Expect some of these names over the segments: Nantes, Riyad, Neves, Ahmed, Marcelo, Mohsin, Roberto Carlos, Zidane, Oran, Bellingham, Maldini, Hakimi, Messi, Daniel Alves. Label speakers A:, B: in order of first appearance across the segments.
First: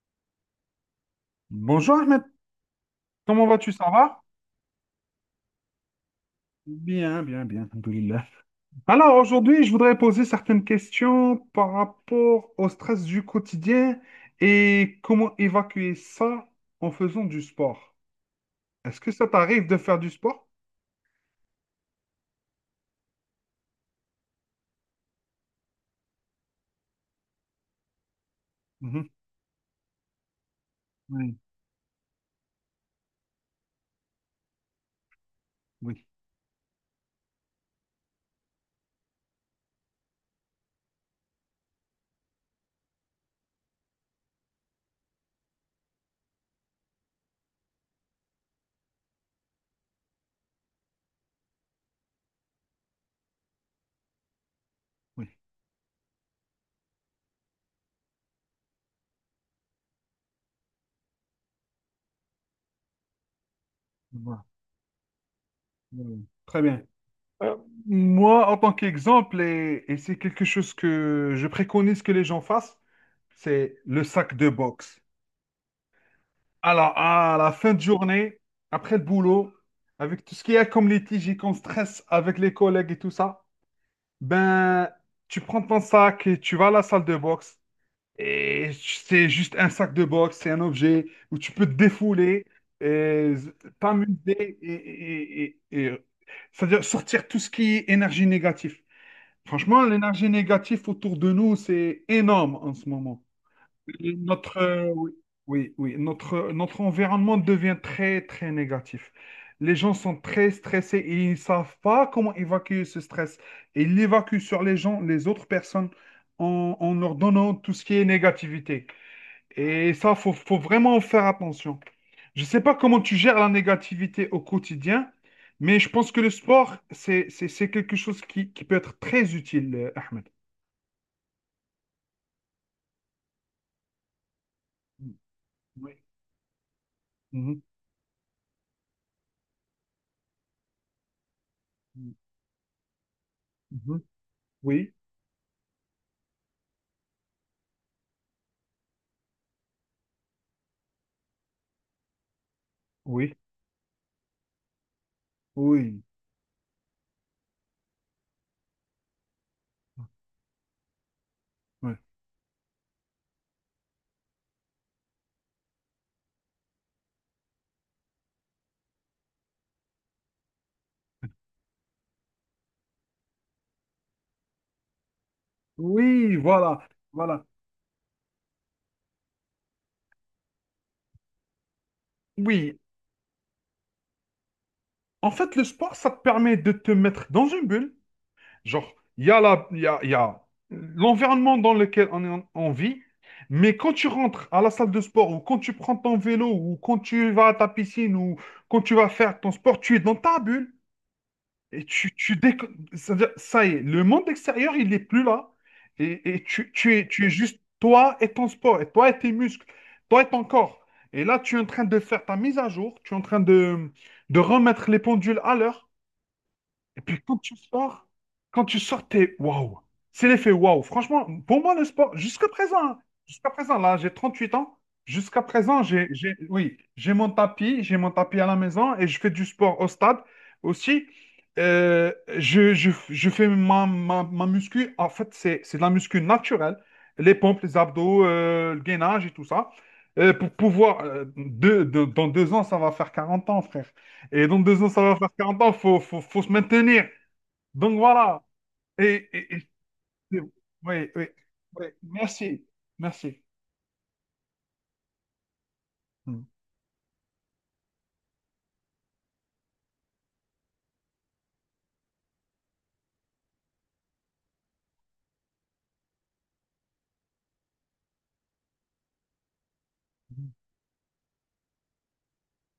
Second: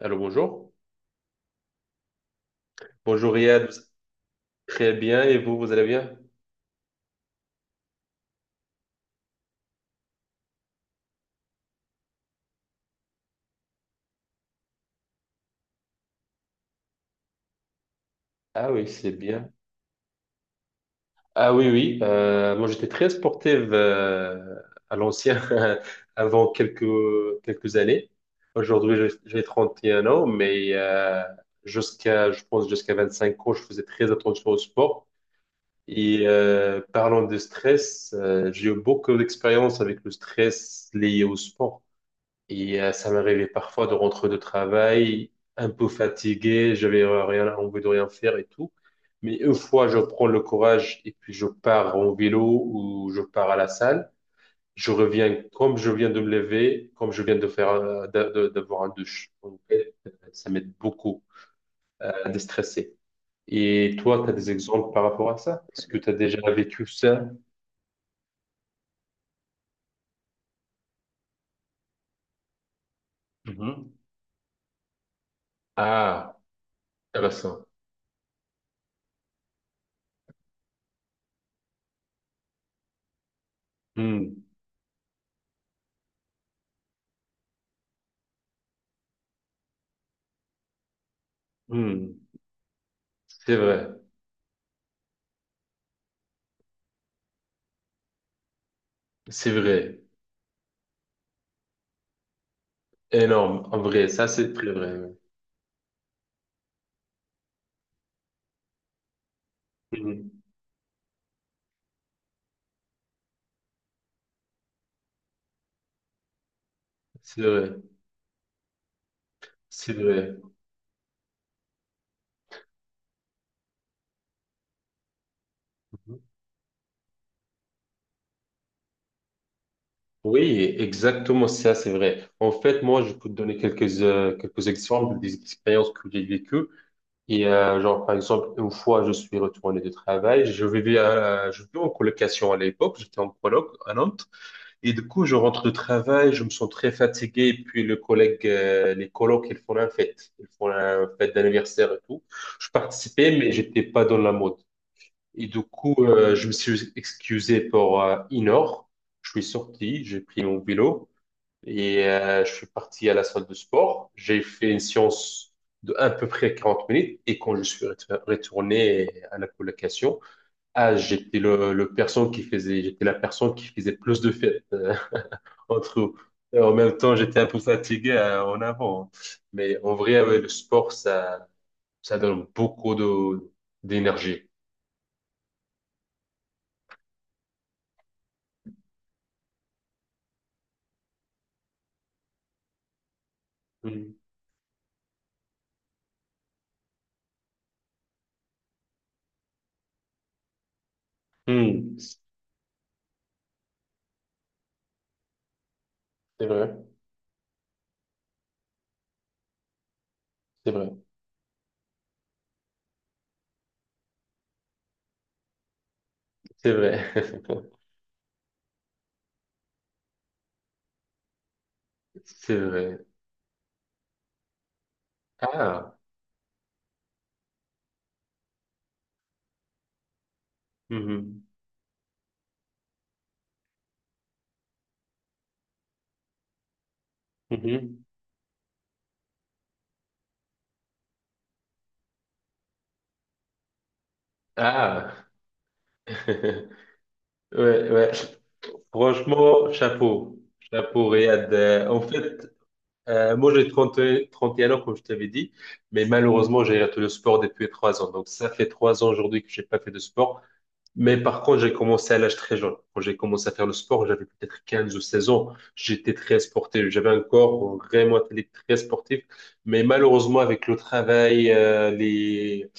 A: Allô, bonjour.
B: Bonjour Ahmed,
A: Bonjour
B: comment
A: Riyad,
B: vas-tu?
A: vous
B: Ça va?
A: très bien et vous, vous allez bien?
B: Bien, bien, bien, alhamdoulilah. Alors aujourd'hui, je voudrais poser certaines questions par rapport au stress du quotidien et comment évacuer ça en faisant du sport.
A: Ah oui,
B: Est-ce
A: c'est
B: que ça
A: bien.
B: t'arrive de faire du sport?
A: Ah oui, oui. Moi, j'étais très sportive, à l'ancien, avant quelques années. Aujourd'hui,
B: Mhm.
A: j'ai 31 ans, mais
B: Oui,
A: jusqu'à, je pense, jusqu'à 25 ans, je faisais très attention au sport.
B: oui,
A: Et parlant de stress, j'ai eu beaucoup d'expérience avec le stress lié au sport. Ça m'arrivait parfois de rentrer de travail un peu fatigué, j'avais rien envie de rien faire et tout. Mais une fois, je prends le courage et puis je pars en vélo ou je pars à la salle. Je
B: oui.
A: reviens comme je viens de me lever, comme je viens de faire, d'avoir un douche. En fait, ça m'aide beaucoup à déstresser. Et toi, tu as
B: Voilà.
A: des exemples par rapport à ça? Est-ce que tu as
B: Oui.
A: déjà
B: Très bien.
A: vécu ça?
B: Euh, moi, en tant qu'exemple, et c'est quelque chose que je préconise que les gens fassent, c'est
A: Mhm.
B: le sac de boxe.
A: Ah,
B: Alors, à la
A: intéressant.
B: fin de journée, après le boulot, avec tout ce qu'il y a comme litige et comme stress avec les collègues et tout ça,
A: Hmm,
B: ben, tu prends ton sac et tu vas à la salle de boxe. Et c'est juste un sac de boxe, c'est un objet où tu peux te
A: hmm.
B: défouler, et
A: C'est vrai,
B: t'amuser c'est-à-dire sortir tout ce qui est énergie négative.
A: c'est
B: Franchement,
A: vrai.
B: l'énergie négative autour de nous, c'est énorme en ce moment.
A: Énorme, en vrai, ça c'est très vrai.
B: Oui, oui, oui, notre environnement devient très, très négatif. Les gens
A: Oui.
B: sont
A: Mhm.
B: très stressés et ils ne savent pas comment évacuer ce stress. Et ils l'évacuent sur les gens, les autres personnes, en leur
A: C'est
B: donnant tout
A: vrai,
B: ce qui est négativité. Et
A: c'est
B: ça, faut,
A: vrai.
B: faut vraiment faire attention. Je ne sais pas comment tu gères la négativité au quotidien, mais je pense
A: Mhm.
B: que le sport, c'est quelque chose qui peut être très utile, Ahmed.
A: Oui, exactement ça, c'est vrai. En fait, moi, je peux te donner quelques exemples des expériences
B: Oui.
A: que j'ai vécues.
B: Mhm.
A: Genre, par exemple, une fois, je suis retourné de travail, je vivais en colocation à l'époque, j'étais en coloc à
B: Mhm.
A: Nantes. Et
B: Oui,
A: du coup, je rentre de travail, je me sens très fatigué. Et puis, les colocs, ils font la fête. Ils font la fête d'anniversaire et tout. Je participais,
B: oui.
A: mais j'étais pas dans la mode. Et du coup,
B: Oui,
A: je me suis excusé pour une heure. Je suis sorti, j'ai pris mon vélo
B: ouais.
A: et je suis parti à la salle de sport. J'ai fait une séance de à peu près 40 minutes et quand je suis retourné à la colocation, ah, j'étais la personne qui faisait plus de fêtes, entre nous.
B: Oui,
A: Et en
B: voilà,
A: même temps, j'étais
B: voilà.
A: un peu fatigué, en avant, hein. Mais en vrai, ouais, le sport, ça donne
B: Oui,
A: beaucoup de d'énergie.
B: en fait, le sport, ça te permet de te mettre dans une bulle. Genre, il y a la, il y a l'environnement dans lequel on vit, mais quand tu
A: Mm.
B: rentres à la salle de sport, ou quand tu prends ton vélo, ou quand tu vas à ta piscine, ou quand tu vas faire ton sport, tu es dans ta bulle. Et
A: Mm.
B: tu, tu déco- c'est-à-dire, ça y est, le monde extérieur, il n'est plus là. Et, et
A: C'est
B: tu,
A: vrai.
B: tu es, tu es juste toi et ton sport, et toi et tes muscles, toi et ton
A: C'est
B: corps.
A: vrai,
B: Et là, tu es en train de faire ta mise à jour, tu es en train de remettre les pendules à l'heure.
A: c'est
B: Et
A: vrai,
B: puis quand tu sors, quand tu sors, t'es waouh. C'est l'effet waouh. Franchement, pour moi, le sport, jusqu'à
A: c'est
B: présent,
A: vrai.
B: hein, jusqu'à présent, là, j'ai 38 ans. Jusqu'à présent,
A: Ah,
B: oui, j'ai mon tapis à la maison et je fais du sport au stade aussi.
A: mhm,
B: Euh, je fais ma muscu. En fait, c'est de la muscu naturelle. Les pompes, les
A: mhm.
B: abdos, le gainage et tout ça. Pour pouvoir, dans 2 ans, ça va faire 40 ans, frère. Et dans 2 ans, ça va
A: Ah,
B: faire 40 ans, faut se maintenir.
A: ouais,
B: Donc
A: ouais.
B: voilà. Et, et- et-
A: Franchement, chapeau, chapeau,
B: oui, oui,
A: Riyad.
B: oui.
A: En fait,
B: Merci, merci.
A: moi j'ai 31 ans, comme je t'avais dit, mais
B: Mhm.
A: malheureusement, j'ai arrêté le sport depuis 3 ans. Donc, ça fait 3 ans aujourd'hui que j'ai pas fait de sport. Mais par contre, j'ai commencé à l'âge très jeune. Quand j'ai commencé à faire le sport, j'avais peut-être 15 ou 16 ans. J'étais très sportif. J'avais un corps vraiment athlétique, très sportif. Mais malheureusement, avec le travail,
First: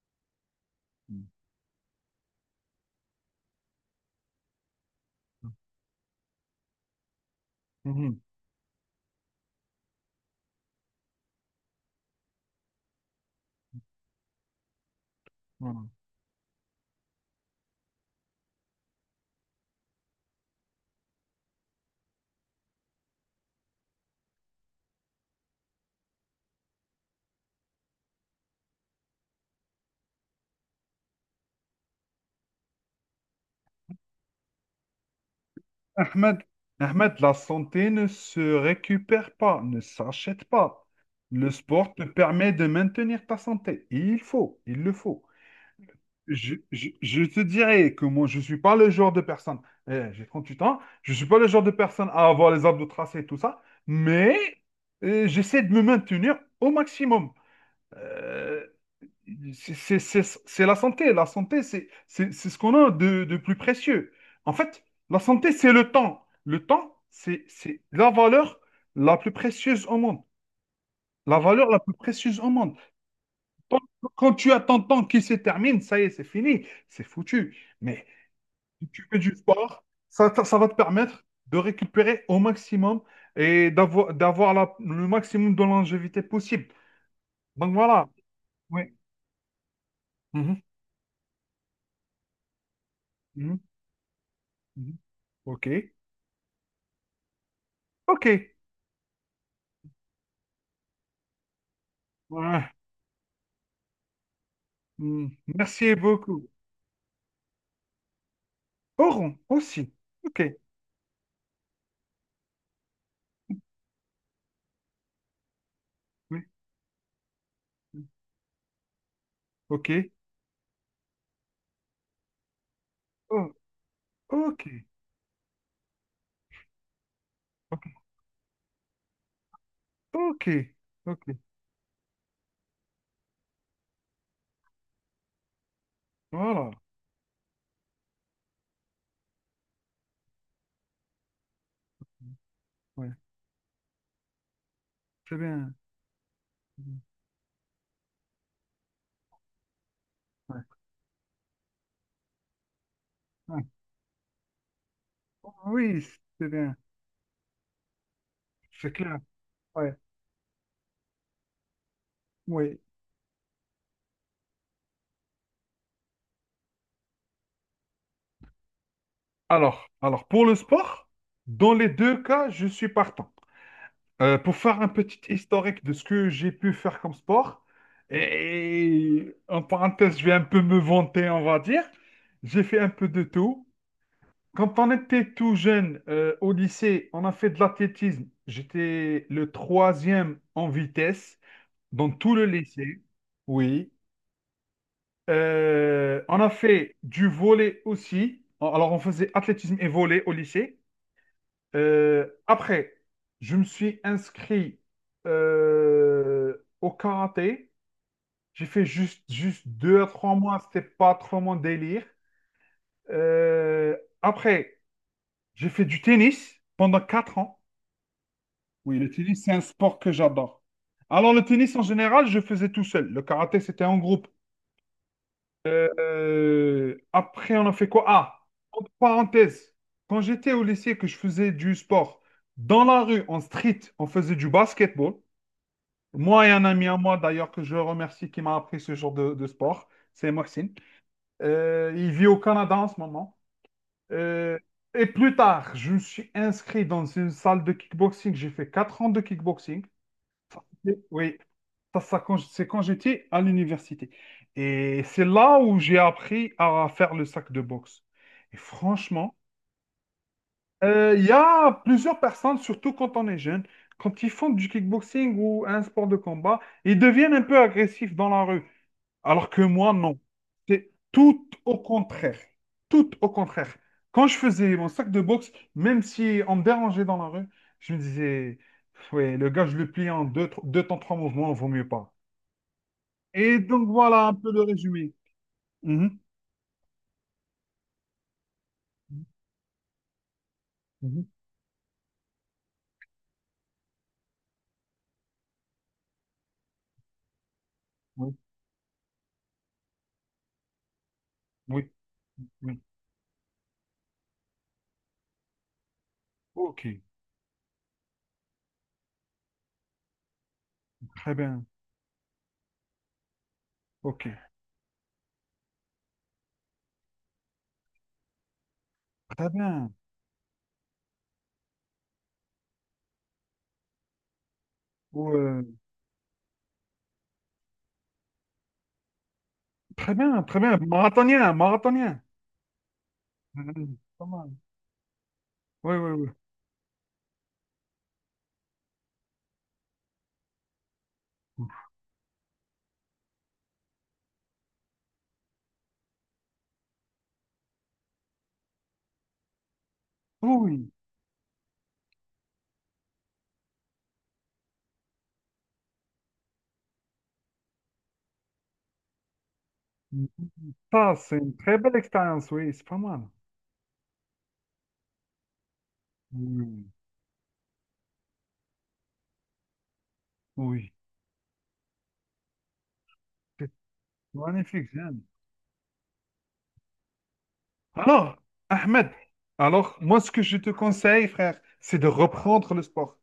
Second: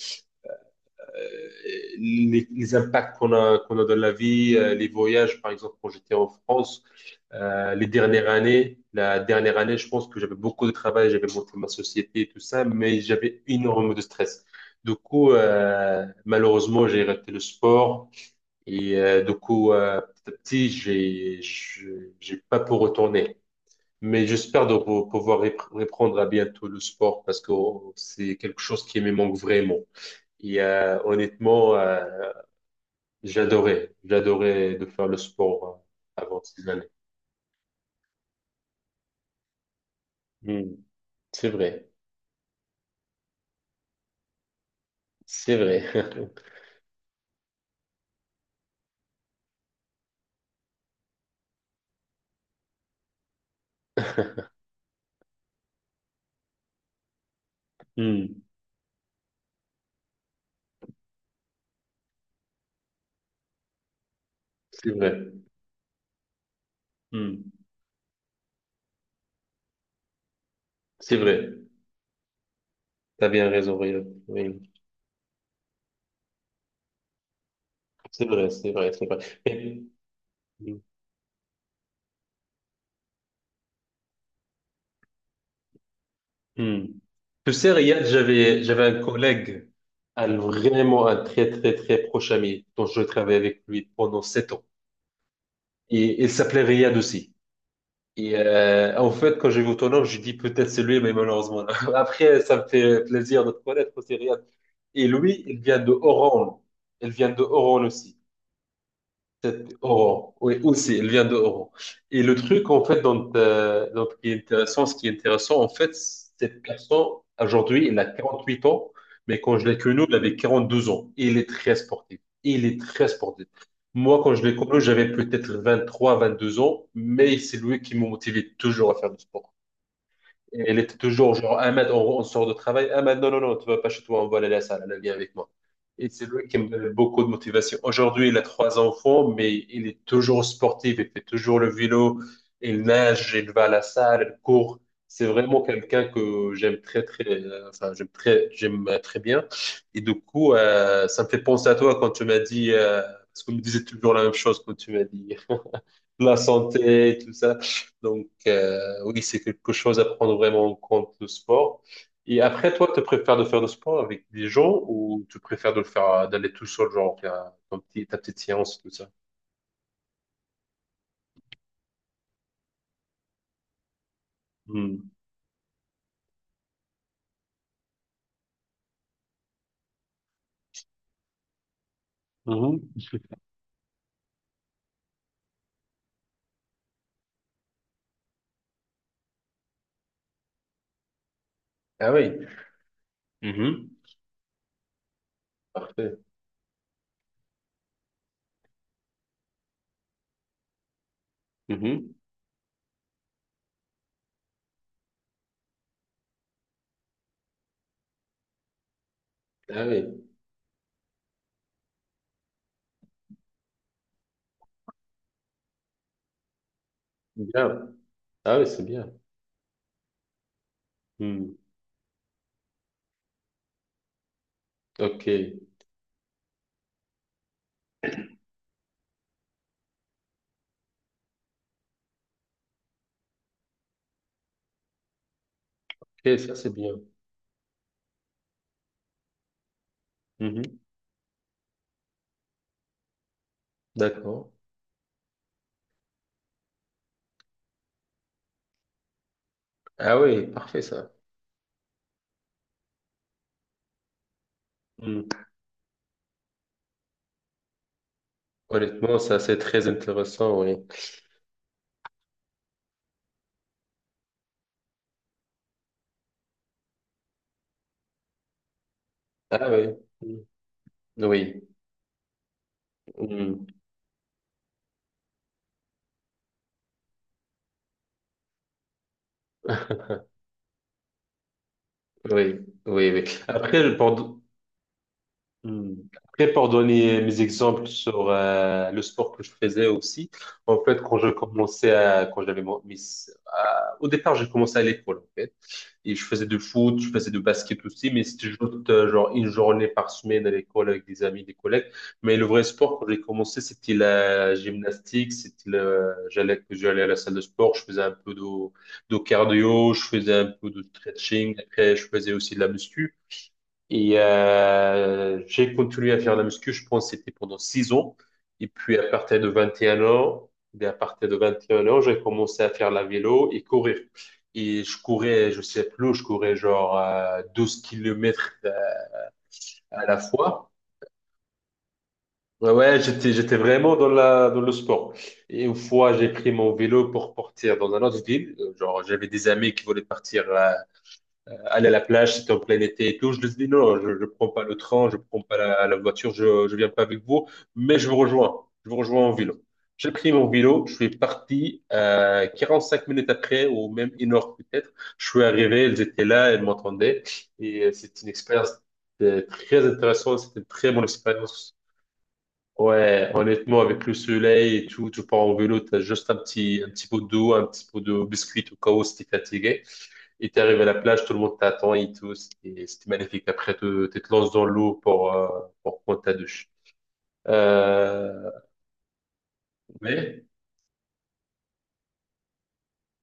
A: euh, les impacts qu'on a, qu'on a dans la vie, les voyages, par exemple, quand j'étais en France, les
B: Mhm.
A: dernières années, la dernière année, je pense que j'avais beaucoup de travail, j'avais monté ma société et tout ça, mais j'avais énormément de stress. Du coup,
B: Voilà.
A: malheureusement, j'ai arrêté le sport. Du coup, petit à petit, j'ai pas pour retourner. Mais j'espère de pouvoir reprendre à bientôt le sport parce que oh, c'est quelque chose qui me manque vraiment. Honnêtement, j'adorais de faire le sport, avant
B: Ahmed,
A: ces années.
B: Ahmed, la santé ne se récupère pas, ne s'achète
A: Hmm.
B: pas.
A: C'est
B: Le
A: vrai,
B: sport te permet de maintenir ta santé. Il faut, il le faut.
A: c'est vrai.
B: Je te dirais que moi, je suis pas le genre de personne, eh, j'ai 8 ans, je suis pas le genre de personne à avoir les abdos tracés et tout ça, mais j'essaie de me maintenir au maximum.
A: Hmm.
B: Euh, c'est la santé, c'est ce qu'on a de plus précieux. En fait,
A: C'est
B: la
A: vrai.
B: santé, c'est le temps. Le temps, c'est
A: Hmm.
B: c'est la valeur la plus précieuse au monde.
A: C'est
B: La
A: vrai.
B: valeur la plus précieuse au monde.
A: T'as bien raison,
B: Quand
A: Ryan.
B: quand tu
A: Oui,
B: as ton temps qui se termine, ça y est, c'est fini, c'est foutu. Mais
A: c'est vrai, c'est
B: si
A: vrai, c'est
B: tu
A: vrai.
B: fais du
A: Mais-
B: sport, ça va te permettre de récupérer au maximum et d'avoir le maximum de longévité possible.
A: Hmm. Tu sais,
B: Donc
A: Riyad,
B: voilà.
A: j'avais,
B: Oui.
A: j'avais un collègue,
B: Mhm,
A: vraiment un très, très, très proche ami, dont je travaillais
B: mhm,
A: avec lui pendant 7 ans.
B: mhm. OK.
A: Et il s'appelait Riyad aussi.
B: OK.
A: En fait, quand j'ai vu ton nom, j'ai dit peut-être c'est lui, mais malheureusement, non. Après, ça me
B: Ouais.
A: fait plaisir de te connaître aussi, Riyad. Et
B: Mm.
A: lui, il vient de
B: Merci beaucoup.
A: Oran. Il vient de Oran aussi.
B: Oron
A: Sept
B: aussi.
A: euros.
B: OK.
A: Oui, aussi, elle vient de euros. Et le truc, en fait, dont, dont qui est intéressant, ce qui est intéressant, en fait,
B: Oui.
A: cette personne, aujourd'hui, elle a 48 ans, mais quand je l'ai connu,
B: OK.
A: elle avait 42 ans. Et il est très sportif. Il est très sportif.
B: Oh,
A: Moi, quand je l'ai connu,
B: OK.
A: j'avais peut-être 23, 22 ans, mais c'est lui
B: OK.
A: qui m'a motivé toujours à faire du sport.
B: OK.
A: Et elle était toujours
B: OK.
A: genre, Ahmed, on sort de travail. Ahmed, non, non, non, tu vas pas chez toi, on va aller à la salle, elle vient avec moi. Et c'est lui qui me
B: Voilà.
A: donne beaucoup de motivation. Aujourd'hui, il a trois enfants, mais il est toujours sportif, il fait toujours le vélo, il
B: Ouais.
A: nage, il va à la salle, il court. C'est
B: C'est
A: vraiment
B: bien.
A: quelqu'un que j'aime très, très, enfin, j'aime très bien. Et du coup,
B: Ouais.
A: ça me fait penser à toi quand tu m'as dit, parce qu'on me
B: Ouais.
A: disait toujours la même chose quand tu m'as dit
B: Oui,
A: la
B: c'est bien.
A: santé, tout ça. Donc,
B: C'est clair.
A: oui, c'est quelque
B: Ouais.
A: chose à prendre vraiment en compte, le sport. Et après,
B: Oui.
A: toi, tu préfères de faire le sport avec des gens ou tu préfères de le faire, d'aller tout seul, genre, faire ton petit, ta petite séance, tout ça?
B: Alors, pour le sport, dans les deux cas, je suis partant. Pour faire un
A: Hmm.
B: petit historique de ce que j'ai pu faire comme sport, et en parenthèse, je vais un peu me vanter, on va dire. J'ai
A: Mhm.
B: fait un peu de tout. Quand on était tout jeune, au lycée, on a fait de l'athlétisme. J'étais le troisième en vitesse dans
A: Ah
B: tout le
A: oui.
B: lycée. Oui.
A: Mhm. Parfait.
B: On a fait du volley aussi. Alors, on faisait athlétisme et volley au lycée.
A: Mhm.
B: Après, je me suis inscrit au karaté. J'ai fait juste
A: Ah
B: deux
A: oui.
B: à trois mois. C'était pas trop mon délire. Après, j'ai fait du tennis pendant 4 ans.
A: Bien. Ah oui, c'est
B: Oui, le
A: bien.
B: tennis, c'est un sport que j'adore. Alors, le
A: Hmm.
B: tennis, en général, je faisais tout seul. Le karaté, c'était en groupe.
A: OK.
B: Après, on a fait quoi? Ah, entre parenthèses, quand j'étais au lycée que je faisais du sport, dans la rue, en street, on faisait du basketball.
A: OK,
B: Moi et
A: ça,
B: un
A: c'est
B: ami
A: bien.
B: à moi d'ailleurs que je remercie qui m'a appris ce genre de sport, c'est Mohsin.
A: Mhm.
B: Il vit au Canada en ce moment.
A: D'accord.
B: Euh, et plus tard, je me suis inscrit dans une salle de kickboxing. J'ai fait 4 ans de kickboxing.
A: Ah oui, parfait, ça.
B: Oui, c'est quand j'étais à l'université. Et c'est
A: Hmm.
B: là où j'ai appris à faire le sac de boxe. Et
A: Honnêtement,
B: franchement,
A: ça, c'est très intéressant, oui.
B: il y a plusieurs personnes, surtout quand on est jeune, quand ils font du kickboxing ou un sport de combat, ils deviennent un peu agressifs dans la rue. Alors que
A: Ah
B: moi,
A: oui.
B: non.
A: Hmm.
B: C'est tout
A: Oui.
B: au contraire. Tout au
A: Hmm.
B: contraire. Quand je faisais mon sac de boxe, même si on me dérangeait dans la rue, je me disais, ouais, le gars, je le plie en deux, deux temps, trois mouvements, vaut mieux pas.
A: Oui, oui, oui.
B: Et donc
A: Après,
B: voilà un
A: pour,
B: peu le résumé.
A: hmm.
B: Mhm.
A: Après, pour donner mes exemples sur, le sport que je faisais aussi, en fait, quand
B: Mhm.
A: je commençais à, quand j'avais mon- mis, à- au départ, j'ai commencé à l'école, en fait. Et je faisais de foot, je faisais de basket aussi, mais
B: Oui,
A: c'était juste, genre une journée par semaine à l'école avec des amis, des collègues.
B: oui,
A: Mais le vrai
B: oui.
A: sport, quand j'ai commencé, c'était la gymnastique, j'allais,
B: Ok,
A: j'allais à la salle de sport, je faisais un peu de cardio, je faisais un peu de
B: très
A: stretching,
B: bien.
A: après je faisais aussi de la muscu.
B: Ok,
A: J'ai continué à faire la muscu, je pense que c'était pendant 6 ans. Et puis
B: très bien.
A: à partir de 21 ans, j'ai commencé à faire la vélo et courir. Et je courais, je
B: Ouais.
A: sais plus, je courais genre, 12 kilomètres, à
B: Très
A: la
B: bien, très
A: fois.
B: bien. Marathonien, marathonien.
A: Ouais, ouais, j'étais vraiment
B: Mhm.
A: dans
B: Pas
A: la,
B: mal.
A: dans le sport. Et une
B: Oui,
A: fois, j'ai
B: oui,
A: pris mon vélo pour partir dans un autre ville. Genre, j'avais des amis qui voulaient partir, aller à la plage, c'était en plein été et tout. Je lui ai dit non, je ne prends pas le train, je ne prends pas la voiture, je ne viens pas avec vous, mais je vous rejoins. Je vous rejoins en vélo. J'ai pris mon vélo,
B: oui.
A: je suis parti. 45 minutes après, ou même une heure peut-être, je suis arrivé, elles étaient là, elles m'entendaient. C'est une expérience, très
B: Oui.
A: intéressante, c'était une très bonne
B: Ça, c'est une
A: expérience.
B: très belle expérience, oui, c'est pas mal.
A: Ouais, honnêtement, avec le soleil et tout, tu pars en vélo, tu as juste un petit, un
B: Oui,
A: petit pot d'eau, un petit pot de biscuit au cas où si t'es fatigué. Et t'es arrivé à la
B: oui.
A: plage, tout le monde t'attend et tout. C'était magnifique.
B: C'est
A: Après, tu te lances dans
B: magnifique,
A: l'eau
B: j'aime.
A: pour, prendre ta douche.
B: Alors,
A: Euh,
B: Ahmed, alors, moi, ce que
A: mais,
B: je te conseille, frère, c'est de reprendre le sport.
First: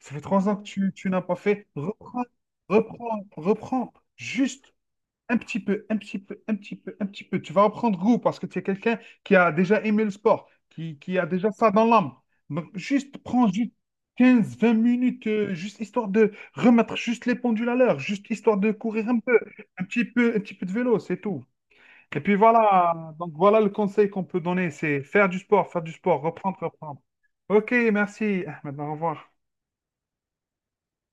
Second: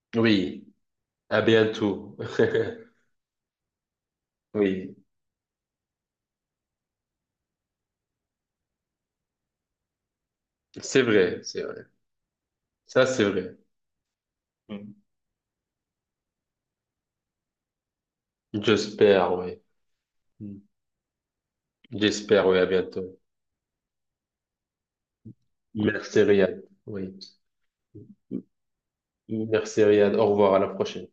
B: Ça fait 3 ans que
A: oui,
B: tu n'as pas
A: à
B: fait.
A: bientôt.
B: Reprends, reprends, reprends. Juste
A: Oui,
B: un petit peu, un petit peu, un petit peu, un petit peu. Tu vas reprendre goût parce que tu es quelqu'un qui a déjà aimé le sport, qui,
A: c'est
B: qui a
A: vrai,
B: déjà
A: c'est
B: ça dans
A: vrai.
B: l'âme. Donc,
A: Ça,
B: juste
A: c'est
B: prends
A: vrai.
B: juste quinze vingt
A: Mm.
B: minutes, juste histoire de remettre juste les pendules à l'heure, juste histoire de courir un
A: J'espère,
B: peu,
A: oui.
B: un petit peu, un petit
A: Mm.
B: peu de vélo, c'est tout. Et puis
A: J'espère, oui, à
B: voilà,
A: bientôt.
B: donc voilà le conseil qu'on peut donner, c'est faire du sport,
A: Merci,
B: reprendre,
A: Riyad.
B: reprendre.
A: Oui.
B: Ok,
A: M-
B: merci. Maintenant, au revoir.
A: Merci, Riyad. Au revoir, à la prochaine.